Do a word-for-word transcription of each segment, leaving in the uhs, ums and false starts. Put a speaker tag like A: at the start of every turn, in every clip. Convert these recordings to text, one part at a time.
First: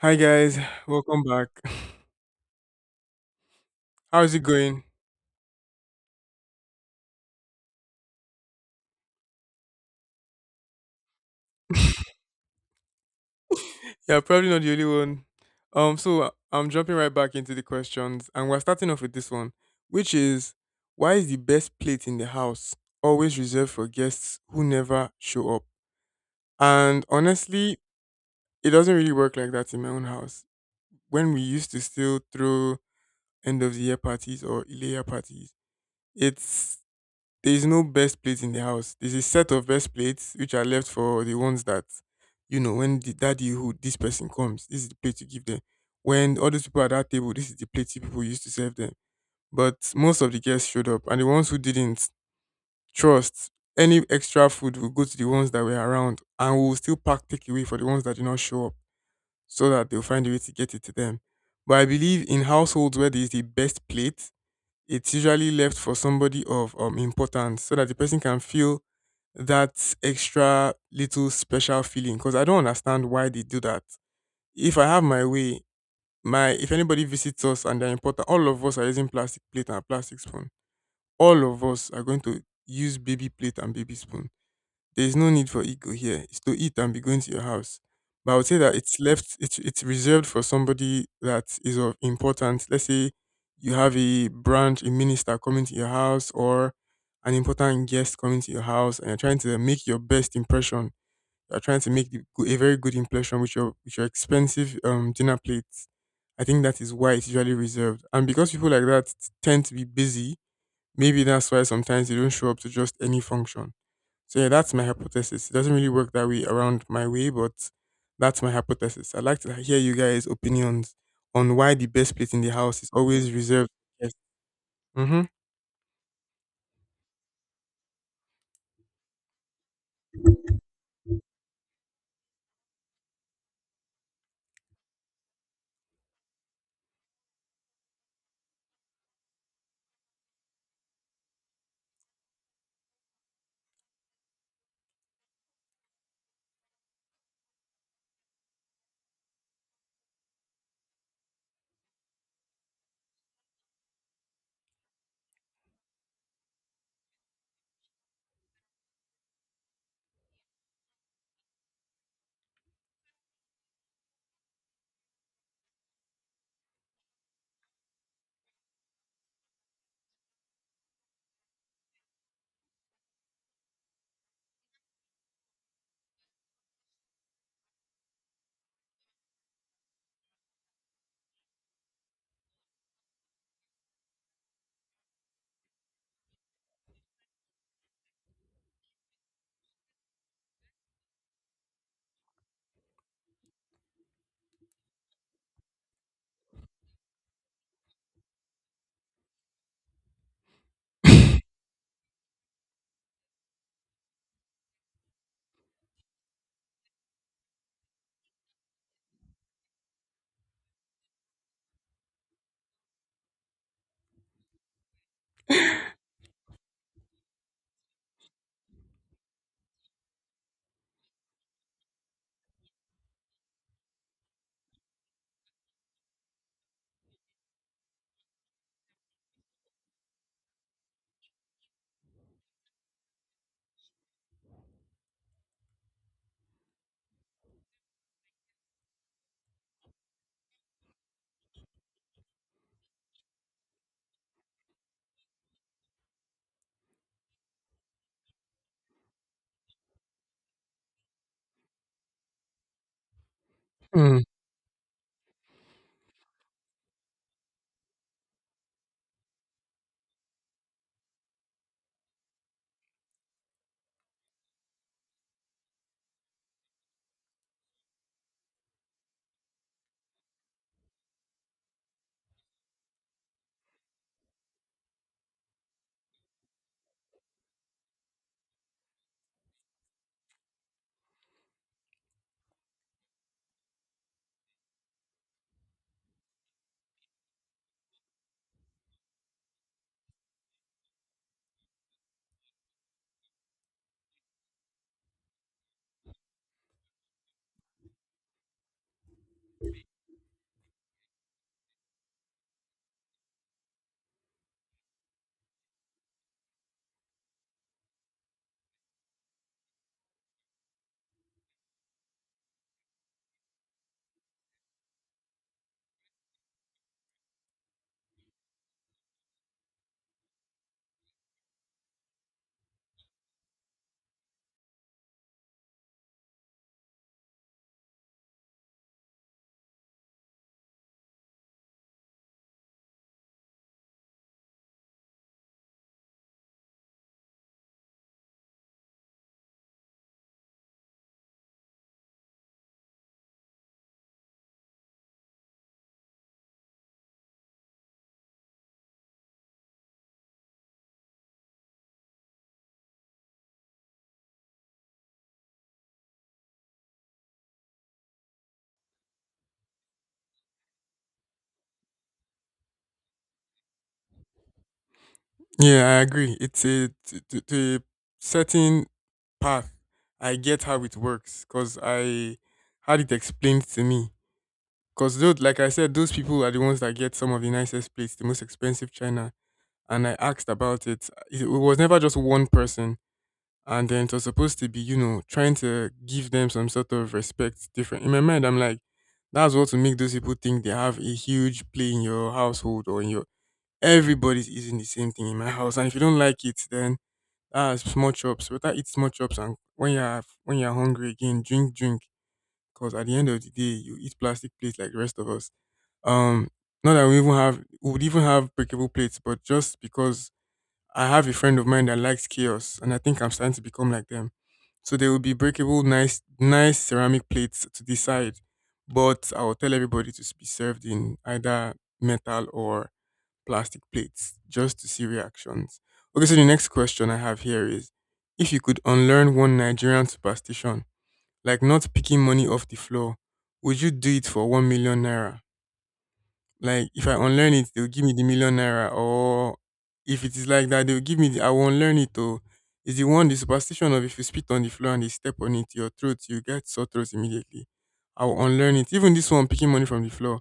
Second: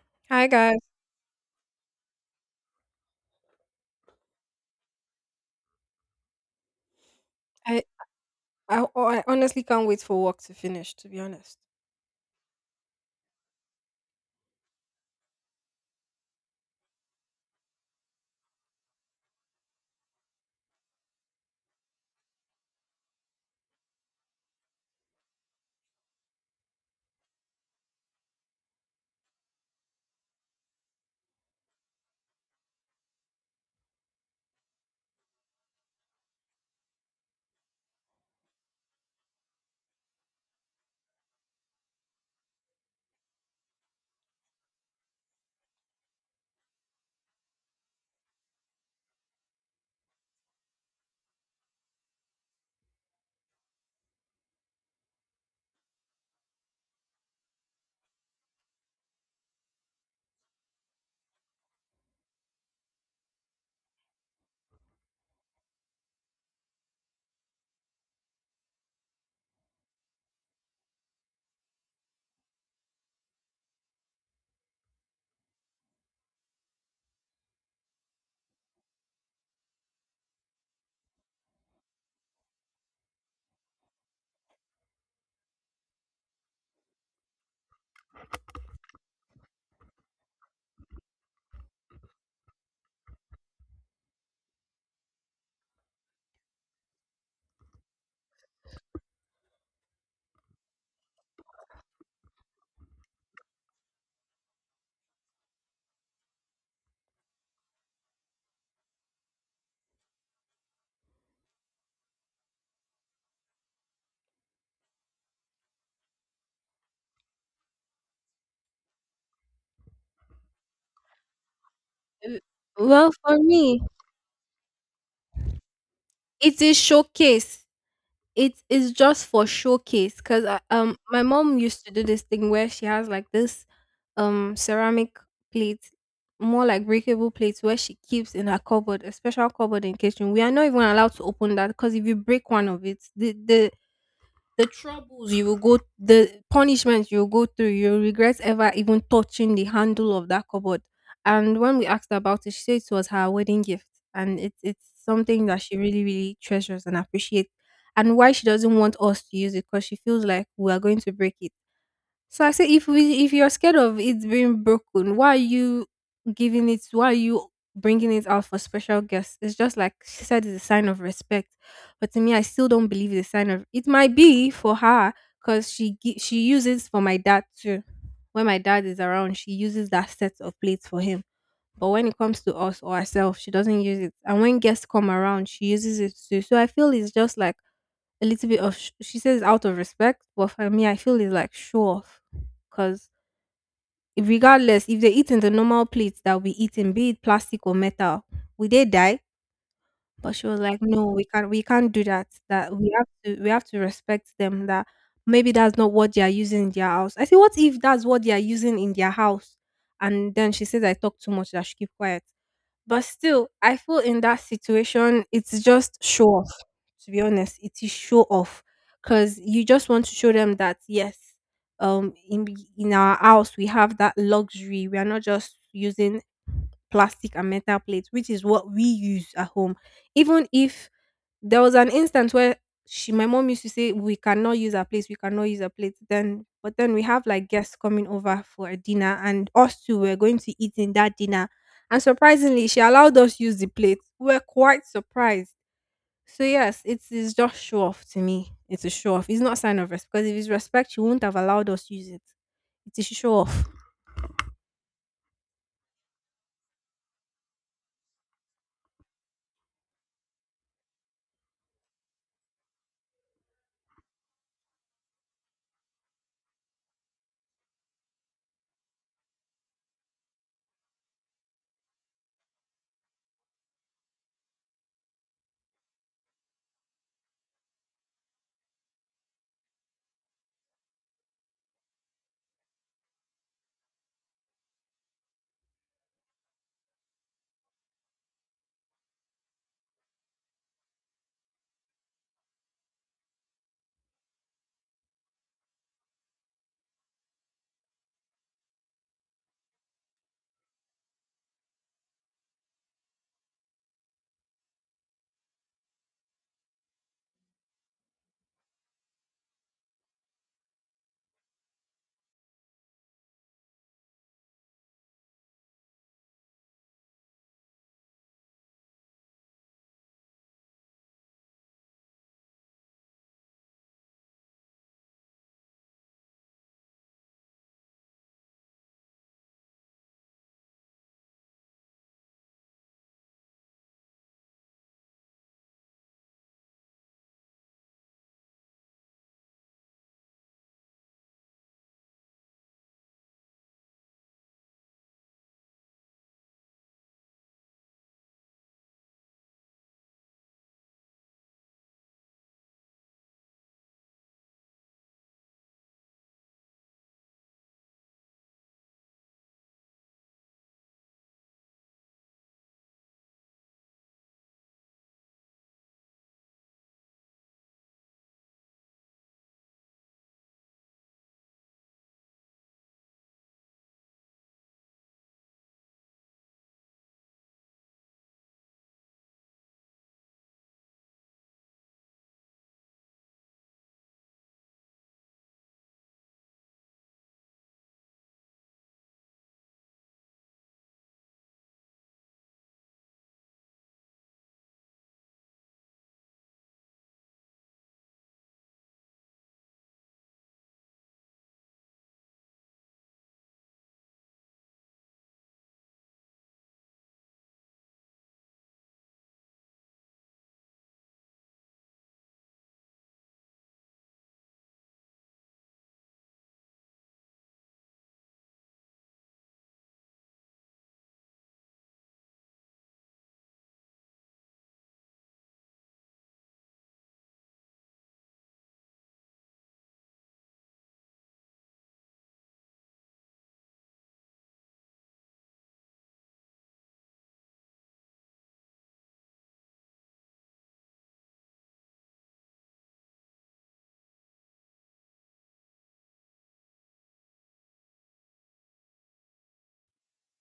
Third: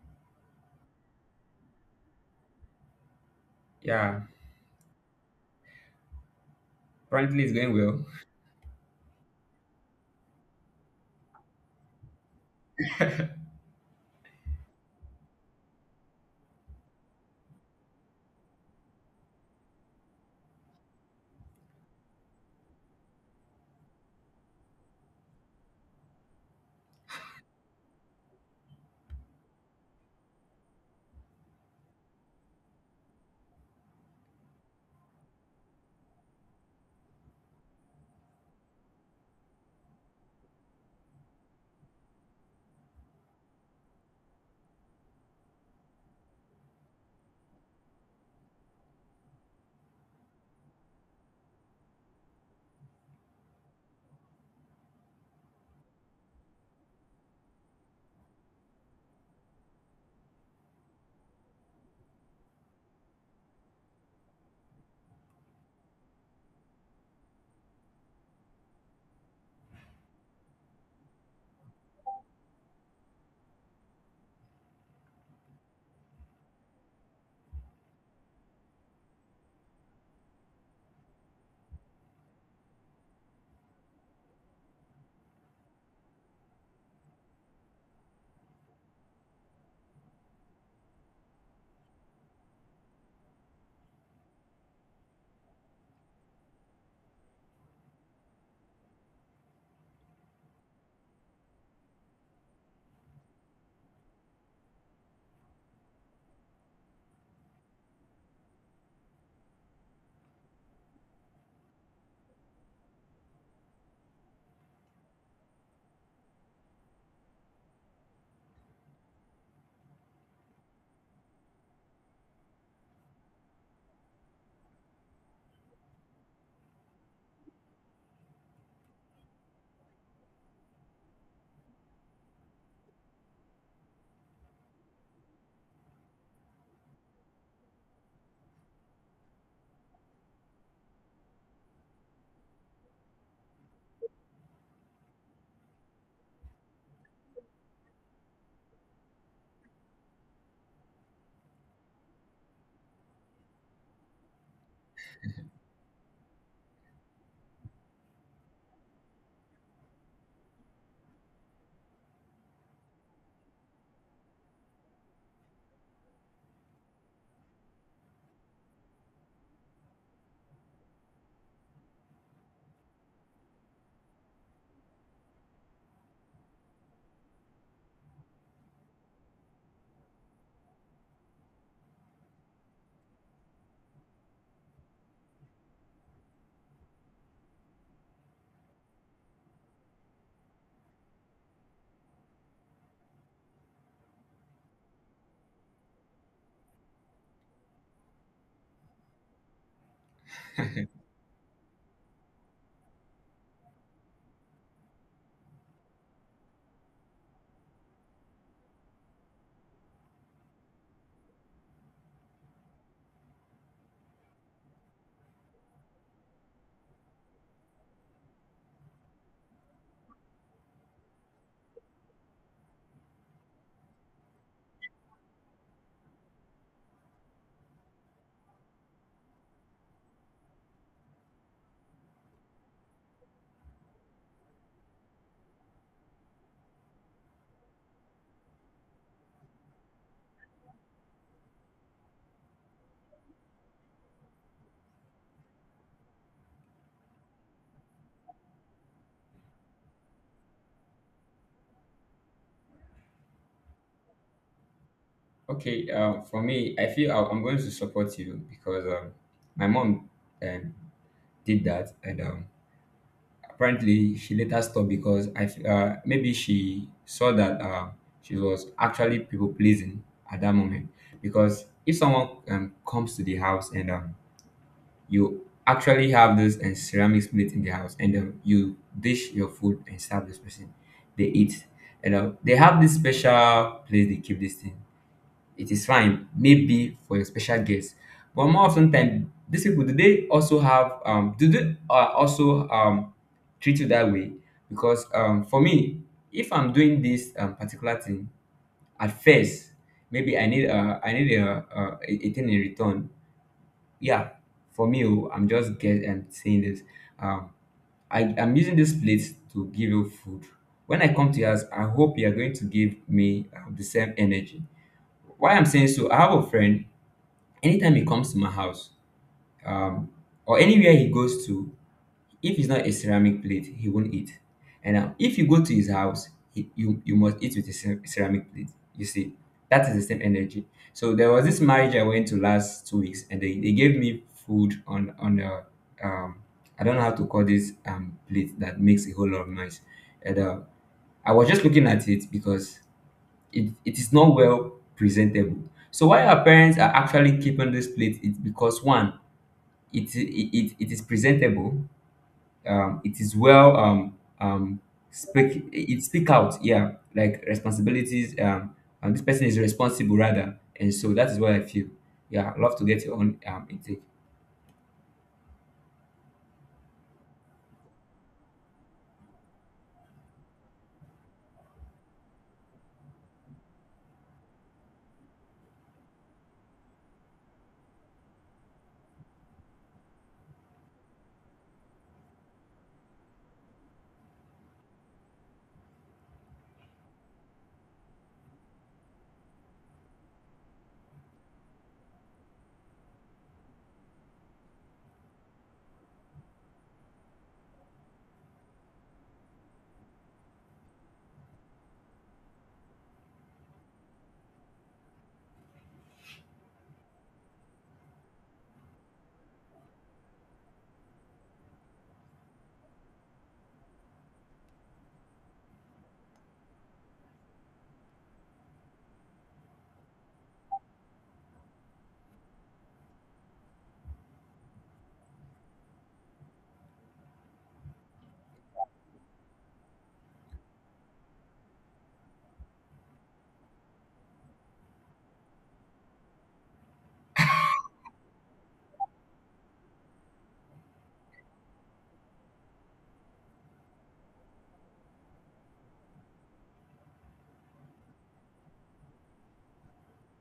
A: Hi
B: Hi
A: guys,
B: guys.
A: welcome back.
C: Yeah,
A: How is it going?
C: apparently it's going
B: I,
C: well.
B: I oh, I honestly can't wait for work to finish. To be honest.
A: Yeah, probably not the only one. Um, so uh, I'm jumping right back into the questions, and we're starting off with this one, which is why is the best plate in the house always reserved for guests who never show up? And honestly, it doesn't really work like that in my own house. When we used to still throw end of the year parties or Ilaya parties, it's there is no best plate in the house. There's a set of best plates which are left for the ones that, you know, when the daddy who this person comes, this is the plate you give them. When all those people at that table, this is the plate you people used to serve them. But most of the guests showed up, and the ones who didn't trust any extra food will go to the ones that were around, and we will still pack takeaway for the ones that did not show up, so that they'll find a way to get it to them. But I believe in households where there is the best plate, it's usually left for somebody of um importance so that the person can feel that extra little special feeling because I don't understand why they do that. If I have my way, my if anybody visits us and they're important, all of us are using plastic plate and plastic spoon. All of us are going to use baby plate and baby spoon there is no need for ego here. It's to eat and be going to your house. But I would say that it's left, it's, it's reserved for somebody that is of importance. Let's say you have a branch, a minister coming to your house, or an important guest coming to your house, and you're trying to make your best impression. You're trying to make the, go- a very good impression with your with your expensive um, dinner plates. I think that is why it's usually reserved. And because people like that tend to be busy, maybe that's why sometimes they don't show up to just any function so yeah, that's my hypothesis. It doesn't really work that way around my way, but that's my hypothesis. I'd like to hear you guys' opinions on why the best plate
B: L-
A: in the house is
B: Well,
A: always
B: for
A: reserved.
B: me,
A: Yes. Mm-hmm.
B: it is showcase. It is just for showcase because um my mom used to do this thing where she has like this um ceramic plate, more like breakable plates where she keeps in her cupboard, a special cupboard in kitchen. We are not even allowed to open that because if you break one of it, the the the troubles you will go the punishments you'll go through you'll regret ever even touching the handle of that cupboard and when we asked her about it she said it was her wedding gift and it's it's something that she really really treasures and appreciates and why she doesn't want us to use it because she feels like we are going to break it so I say if we if you're scared of it being broken, why are you giving it? Why are you bringing it out for special guests? It's just like she said, it's a sign of respect. But to me, I still don't believe it's a sign of. It might be for her because she gi- she uses for my dad too. When my dad is around, she uses that set of plates for him. But when it comes to us or herself, she doesn't use it. And when guests come around, she uses it too. So I feel it's just like a little bit of sh- she says out of respect, but for me, I feel it's like show off because regardless if they eat in the normal plates that we eat in, be it plastic or metal, we they die. But she was like, no, we can't, we can't do that. That we have to, we have to respect them. That maybe that's not what they are using in their house. I say, what if that's what they are using in their house? And then she says, I talk too much. That she keep quiet. But still, I feel in that situation, it's just show off. To be honest, it is show off because you just want to show them that yes, um, in b- in our house we have that luxury. We are not just using plastic and metal plates, which is what we use at home. Even if there was an instance where she my mom used to say, "We cannot use her plates, we cannot use her plates." Then but then we have like guests coming over for a dinner and us two were going to eat in that dinner. And surprisingly, she allowed us use the plate. We were quite surprised. So yes, it is just show off to me. It's a show off. It's not sign of respect because if it's respect, she wouldn't have allowed us use it. It is show off.
A: Hmm.
C: Okay, uh, for me, I feel I- I'm going to support you because um, my mom um, did that, and um, apparently she later stopped because I f- uh, maybe she saw that uh, she was actually people pleasing at that moment. Because if someone um, comes to the house and um, you actually have this and ceramic plate in the house, and um, you dish your food and serve this person, they eat, and um, they have this special place they keep this thing, it is fine, maybe for your special guest. But more often than these people, do they also have um do they uh, also um treat you that way? Because um for me, if I'm doing this um, particular thing at first, maybe I need uh I need a uh, a, a thing in return. Yeah, for me, oh, I'm just get and saying this. Um, I I'm using this plate to give you food. When I come to yours, I hope you are going to give me um, the same energy. Why I'm saying so, I have a friend. Anytime he comes to my house, um, or anywhere he goes to, if it's not a ceramic plate he won't eat. And um, if you go to his house, he, you you must eat with a cer- ceramic plate, you see, that is the same energy. So there was this marriage I went to last two weeks and they, they gave me food on on a um I don't know how to call this um plate that makes a whole lot of noise. And uh, I was just looking at it because it, it is not well presentable. So why our parents are actually keeping this plate is because one, it it, it, it is presentable, um, it is well um um speak it, speak out, yeah, like responsibilities, um and this person is responsible rather. And so that is what I feel. Yeah, I'd love to get your own um intake.
A: Yeah, I agree. It's a to, to, to a certain path. I get how it works because I had it explained to me. Because those, like I said, those people are the ones that get some of the nicest plates, the most expensive china. And I asked about it. It was never just one person. And then it was supposed to be, you know, trying to give them some sort of respect different. In my mind, I'm like, that's what to make those people think they have a huge play in your household or in your everybody's eating the same thing in my house. And if you don't like it, then that's small chops. Better eat small chops and when you're when you're hungry again, drink, drink. Because at the end of the day, you eat plastic plates like the rest of us. Um, not that we even have we would even have breakable plates, but just because I have a friend of mine that likes chaos, and I think I'm starting to become like them. So there will be breakable, nice, nice ceramic plates to decide, but I will tell everybody to be served in either metal or plastic plates just to see reactions. Okay, so the next question I have here is: if you could unlearn one Nigerian superstition, like not picking money off the floor, would you do it for one million naira? Like if I unlearn it, they'll give me the million naira. Or if it is like that, they'll give me the I will unlearn it or is the one the superstition of if you spit on the floor and they step on it, your throat, you get sore throat immediately. I will unlearn it. Even this one picking money from the floor.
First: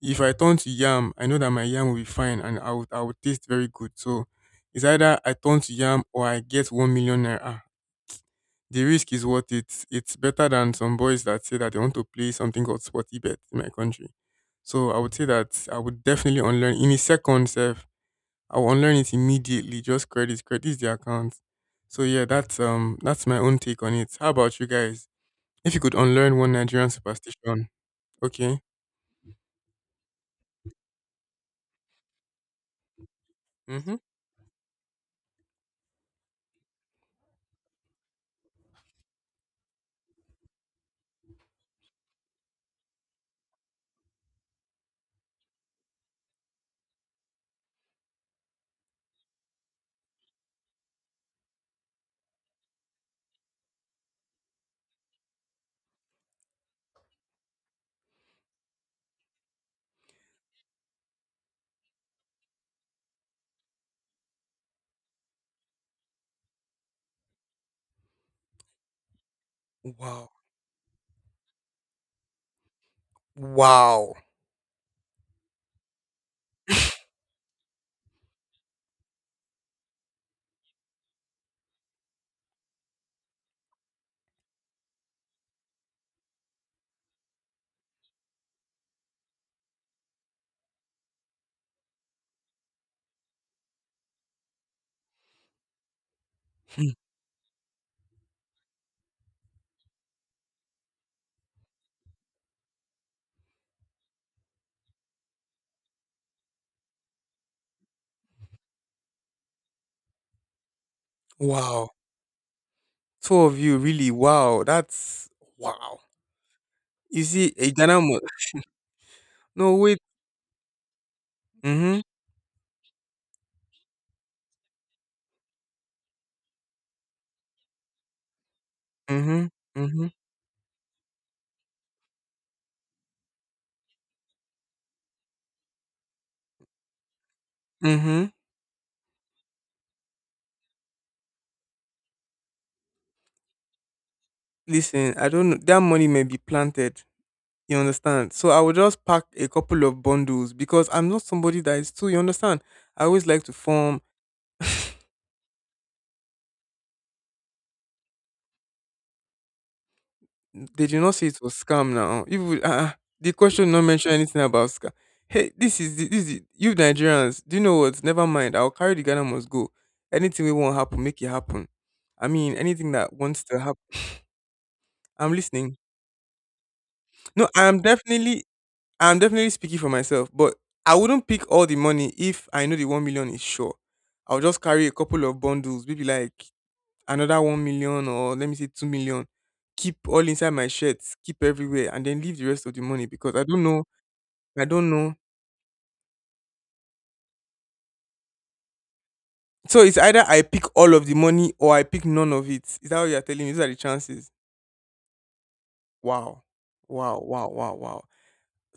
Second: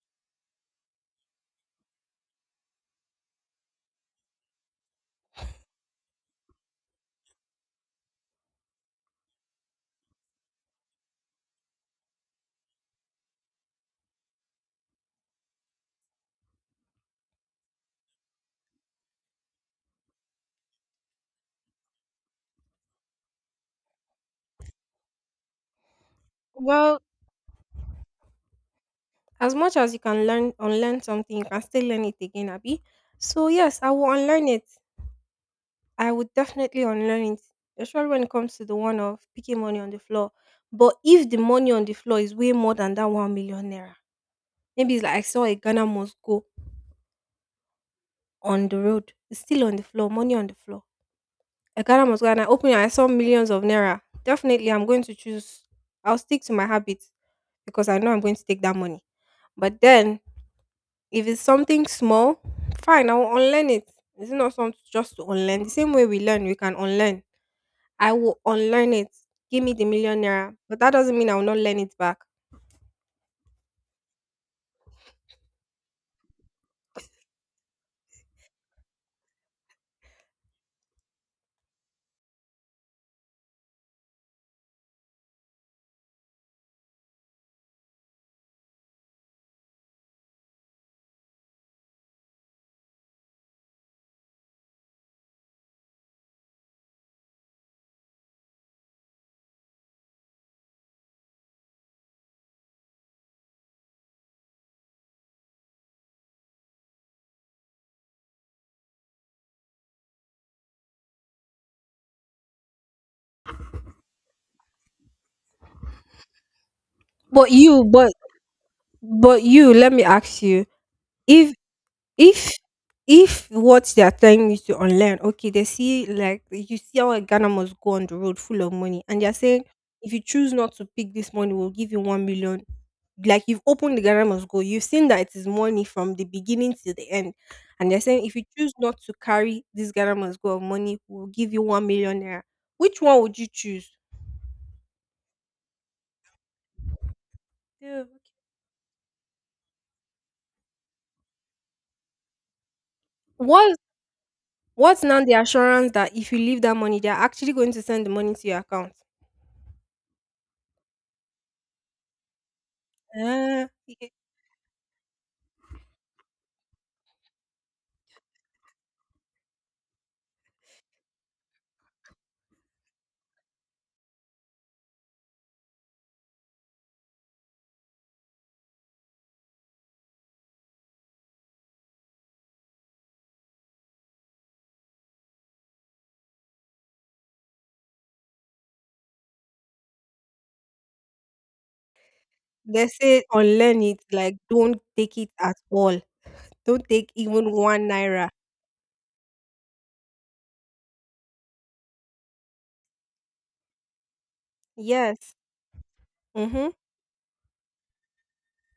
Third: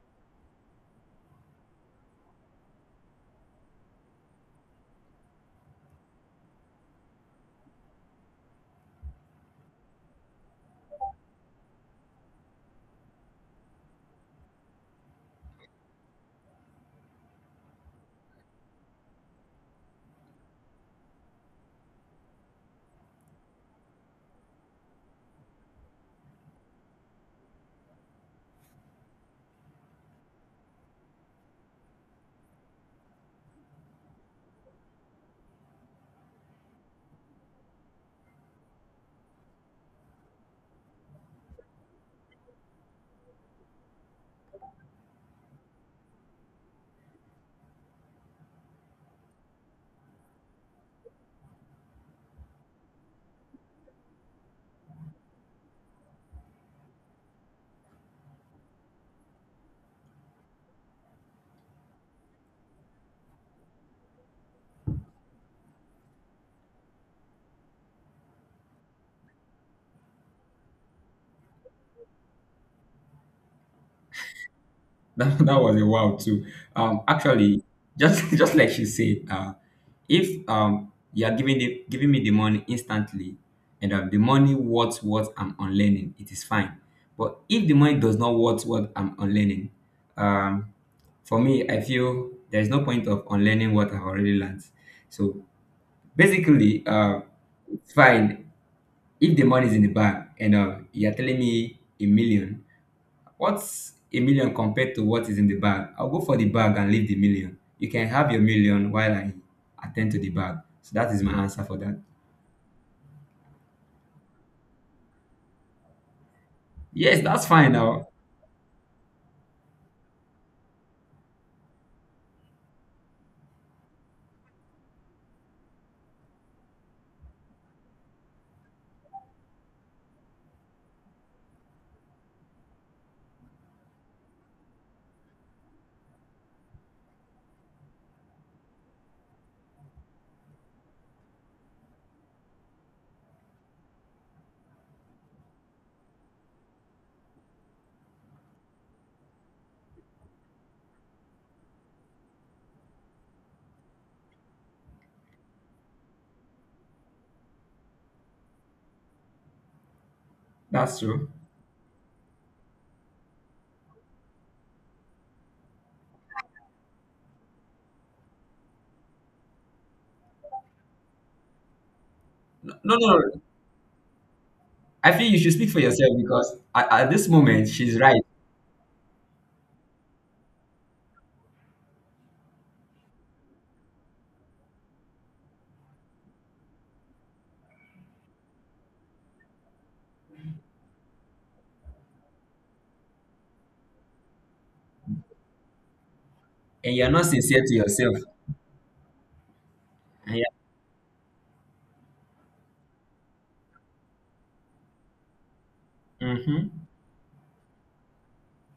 A: If I turn to yam, I know that my yam will be fine and I would I would taste very good. So it's either I turn to yam or I get one million naira. The risk is worth it. It's better than some boys that say that they want to play something called sporty bet in my country. So I would say that I would definitely unlearn in a second self. I will unlearn it immediately. Just credit, credit the account. So yeah, that's um that's my own take on it. How about you guys? If you could unlearn one Nigerian
B: Well,
A: superstition, okay.
B: as much as you can learn unlearn something, you can still learn it again, Abby. So yes, I
A: Mm-hmm.
B: will unlearn it. I would definitely unlearn it, especially when it comes to the one of picking money on the floor. But if the money on the floor is way more than that one million naira, maybe it's like I saw a Ghana must go on the road, it's still on the floor, money on the floor. A Ghana must go, and I open it, and I saw millions of naira. Definitely, I'm going to choose. I'll stick to my habits because I know I'm going to take that money. But then, if it's something small, fine, I will unlearn it. It's not something just to unlearn. The same way we learn, we can unlearn. I will unlearn it. Give me the million
A: Wow.
B: naira. But that doesn't mean I will not learn it back.
A: Wow.
C: That, that was a wow too. Um actually, just just like she said, uh if um you are giving the giving me the money instantly and um, the money worth what I'm unlearning, it is fine. But if the money does not worth what I'm unlearning, um for me I feel there's no point of unlearning what I've already learned. So basically, uh it's fine. If the money is in the bank and uh, you're telling me a million, what's a million compared to what is in the bag? I'll go for the bag and leave the million. You can have your million while I attend to the bag. So that is my answer for
A: Wow.
C: that.
A: Two of you, really. Wow. That's wow.
C: Yes,
A: You
C: that's
B: But
A: see, a
C: fine
B: you,
A: Ghana
C: now.
B: but
A: must.
B: but
A: No,
B: you, let
A: wait.
B: me ask you, if
A: Mm
B: if if what they are telling you to unlearn, okay, they see like you see how a Ghana must go on the road full of money, and they're
A: hmm.
B: saying
A: Mm hmm.
B: if you choose not to pick this money, we'll give you one million. Like you've opened the Ghana must go, you've seen that it is money from the beginning to the end, and they're
A: Mm-hmm.
B: saying if you choose not to carry this Ghana must go of money, we'll give you one million naira. Which one would you choose?
A: Listen, I don't know. That money may be planted. You
B: Yeah. Okay.
A: understand? So I will just pack a couple of bundles because I'm not somebody that is too. You understand? I always like to
B: What
A: form.
B: what's now the assurance that if you leave that money, they're actually going to send the money to your account?
A: They did
C: That's
A: not say
C: true.
A: it was scam now. Even uh, the
B: Uh,
A: question not
B: yeah.
A: mention anything about scam. Hey, this is the, this is the, you Nigerians. Do you know what? Never mind. I'll carry the Ghana must go. Anything we won't happen, make it happen. I mean,
C: No,
A: anything
C: no,
A: that
C: no.
A: wants to happen.
C: I
A: I'm
C: think you should speak
A: listening.
C: for yourself because at, at this
A: No,
C: moment
A: I'm
C: she's right,
A: definitely I'm definitely speaking for myself, but I wouldn't pick all the money if I know the one million is sure. I'll just carry a couple of bundles, maybe like another one million or let me say two million. Keep all inside my shirts, keep everywhere, and then leave the rest of the
B: They
A: money
B: say
A: because I don't
B: unlearn
A: know.
B: it, like
A: I
B: don't
A: don't know.
B: take it at all. Don't
C: and you're
B: take
C: not
B: even
C: sincere to
B: one
C: yourself.
B: naira.
A: So it's either
C: And
A: I
C: you,
A: pick all of the money or I pick none of it. Is that what you're telling me? These are the chances.
B: Yes.
A: Wow.
B: Mm-hmm.
C: mm-hmm.
A: Wow. Wow. Wow. Wow.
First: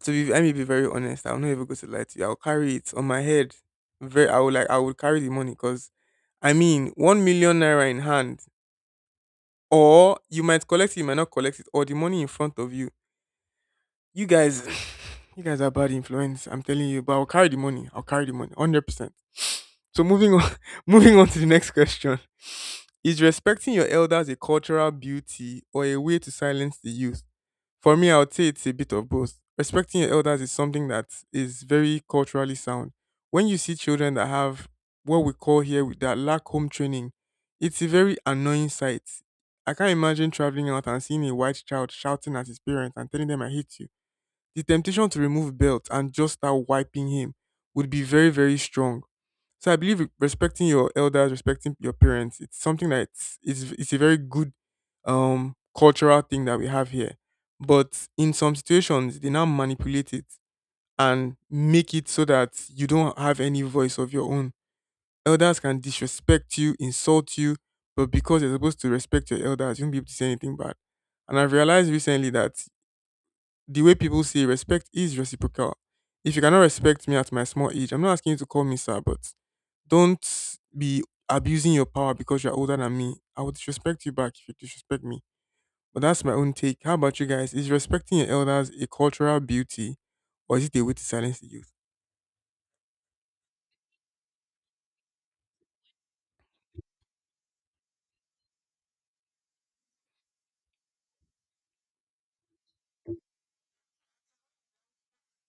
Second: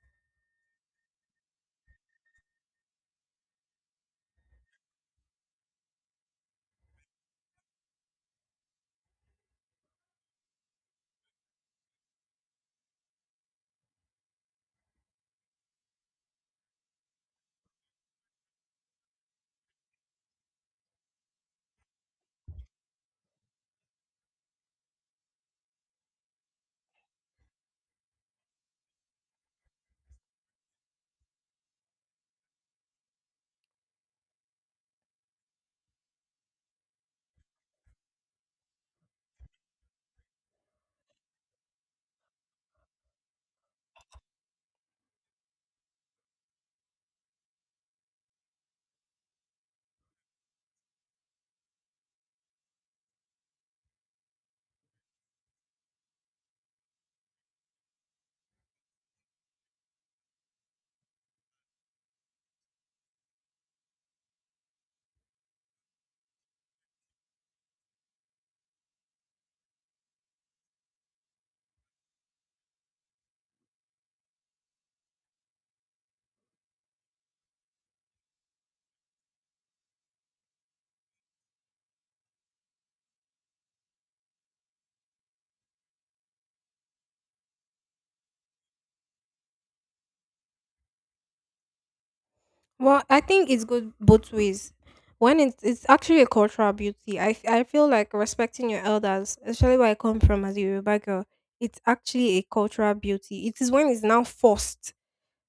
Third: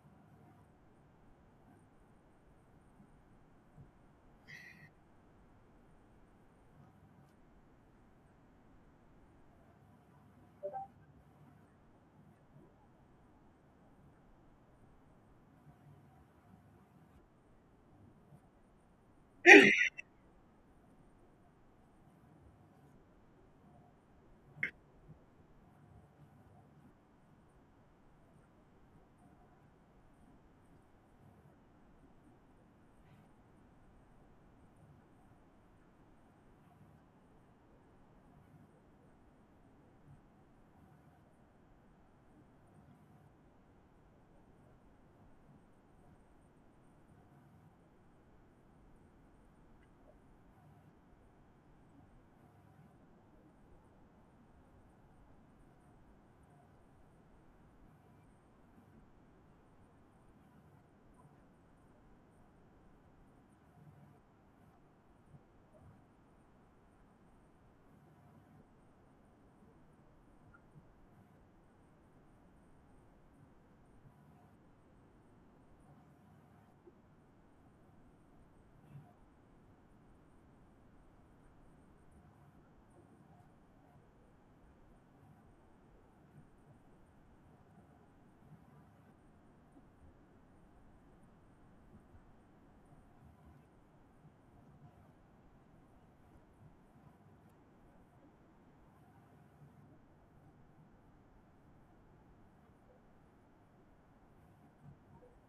A: To be, let me be very honest. I'll not even go to lie to you. I'll carry it on my head. Very, I will like, I would carry the money because, I mean, one million naira in hand, or you might collect it, you might not collect it, or the money in front of you. You guys, you guys are bad influence. I'm telling you. But I'll carry the money. I'll carry the money, hundred percent. So moving on, moving on to the next question. Is respecting your elders a cultural beauty or a way to silence the youth? For me, I would say it's a bit of both. Respecting your elders is something that is very culturally sound. When you see children that have what we call here with that lack home training, it's a very annoying sight. I can't imagine traveling out and seeing a white child shouting at his parents and telling them, I hate you. The temptation to remove belt and just start wiping him would be very, very strong. So I believe respecting your elders, respecting your parents, it's something that it's it's, it's a very good um cultural thing that we have here. But in some situations, they now manipulate it and make it so that you don't have any voice of your own. Elders can disrespect you, insult you, but because you're supposed to respect your elders, you won't be able to say anything bad. And I've realized recently that the way people say respect is reciprocal. If you cannot respect me at my small age, I'm not asking you to call me sir, but don't be abusing your power because you're older than me. I will disrespect you back if you disrespect me. But that's my own take. How about you guys? Is respecting your elders a cultural beauty or is it a way to silence the youth?
B: Well, I think it's good both ways. When it's it's actually a cultural beauty. I f- I feel like respecting your elders, especially where I come from as a Yoruba girl, it's actually a cultural beauty. It is when it's now forced.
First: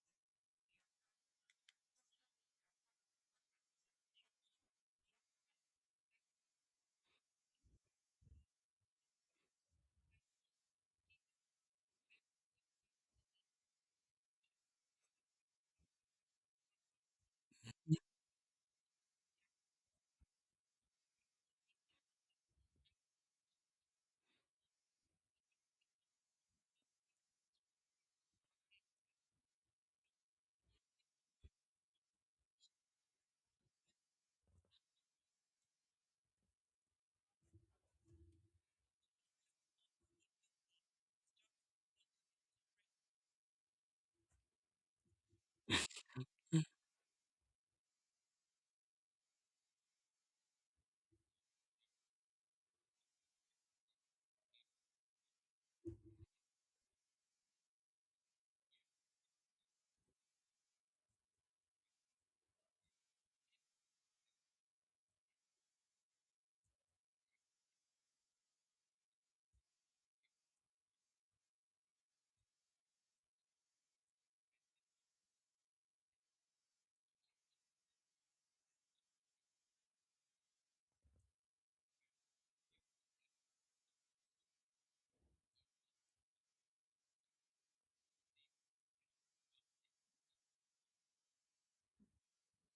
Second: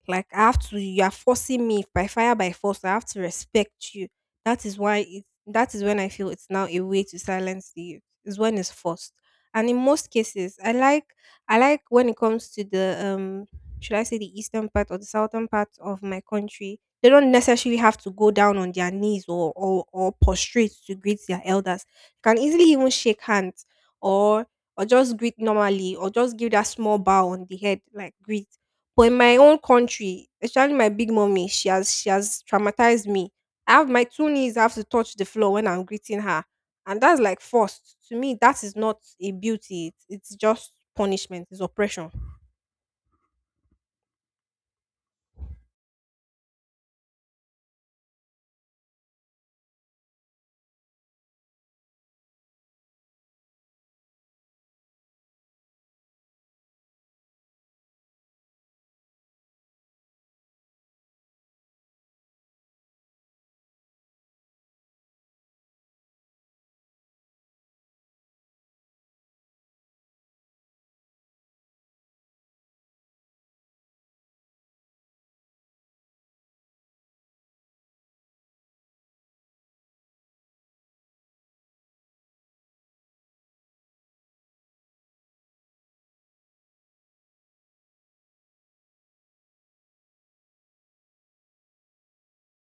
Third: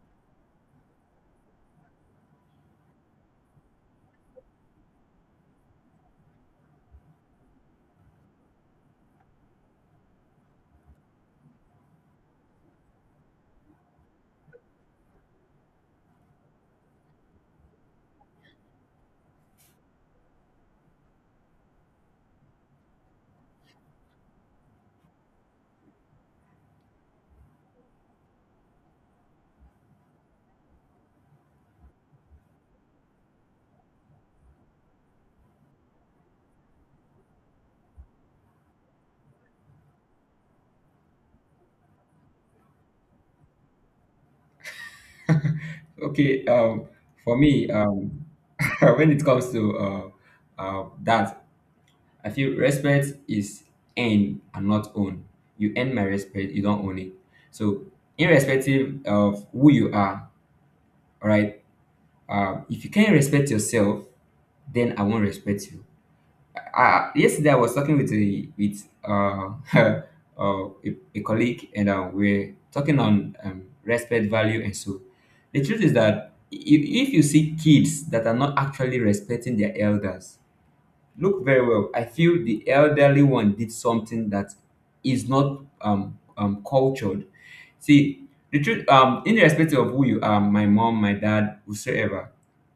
B: Like I have to you are forcing me by fire by force. I have to respect you. That is why it that is when I feel it's now a way to silence the youth. Is when it's forced. And in most cases, I like I like when it comes to the um should I say the eastern part or the southern part of my country, they don't necessarily have to go down on their knees or or, or prostrate to greet their elders. They can easily even shake hands or or just greet normally or just give that small bow on the head like greet but in my own country, especially my big mummy, she has she has traumatized me. I have my two knees have to touch the floor when I'm greeting her. And that's like forced. To me, that is not a beauty. It's, it's just punishment. It's oppression.
C: Okay, um, for me, um, when it comes to uh, uh, that, I feel respect is earned and not owned. You earn my respect, you don't own it. So, irrespective of who you are, all right, uh, if you can't respect yourself, then I won't respect you. Uh, yesterday, I was talking with a with uh, uh, a, a colleague, and uh, we're talking on um, respect, value, and so. The truth is that if, if you see kids that are not actually respecting their elders, look very well. I feel the elderly one did something that is not um, um cultured. See, the truth, um, irrespective of who you are, my mom, my dad, whosoever,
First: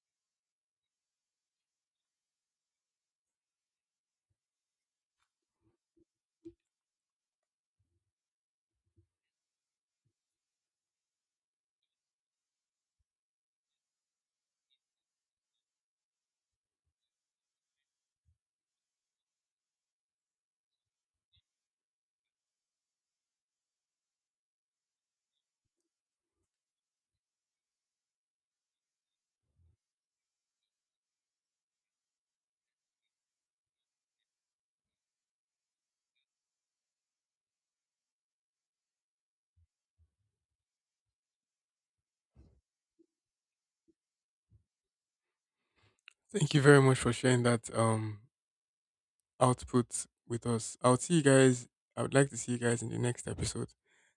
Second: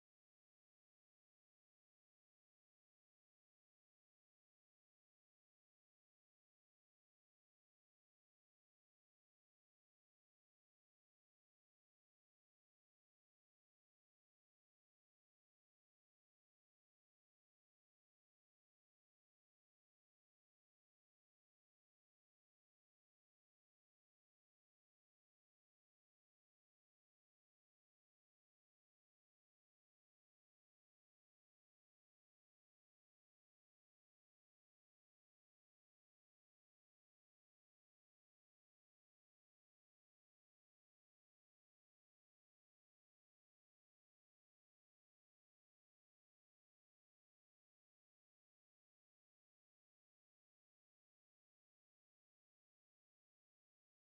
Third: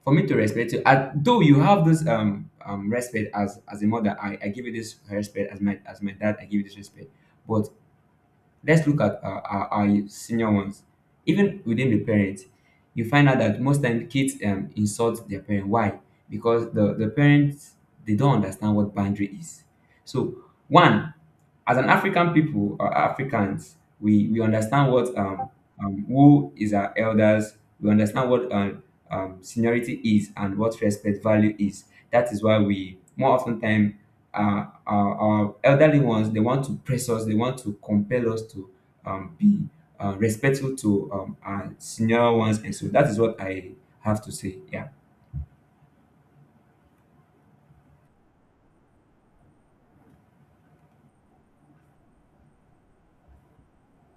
C: for me to respect you, I, though you have this um, um respect as as a mother, I, I give you this respect, as my as my dad, I give you this respect. But let's look at our, our, our senior ones. Even within the parents, you find out that most times kids um, insult their parent. Why? Because the, the parents, they don't understand what boundary is. So, one, as an African people or Africans, we, we understand what um, um, who is our elders. We understand what um, um, seniority is and what respect value is. That is why we more often time uh, our, our elderly ones they want to press us. They want to compel us to um, be uh, respectful to um, our senior ones, and so that is what I have to say. Yeah.
A: Thank you very much for sharing that um output with us. I'll see you guys. I would like to see you guys in the next episode.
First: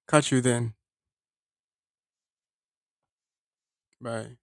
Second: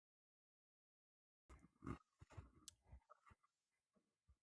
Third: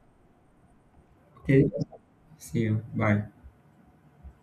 A: Catch you then.
C: Okay. See you. Bye.
A: Bye.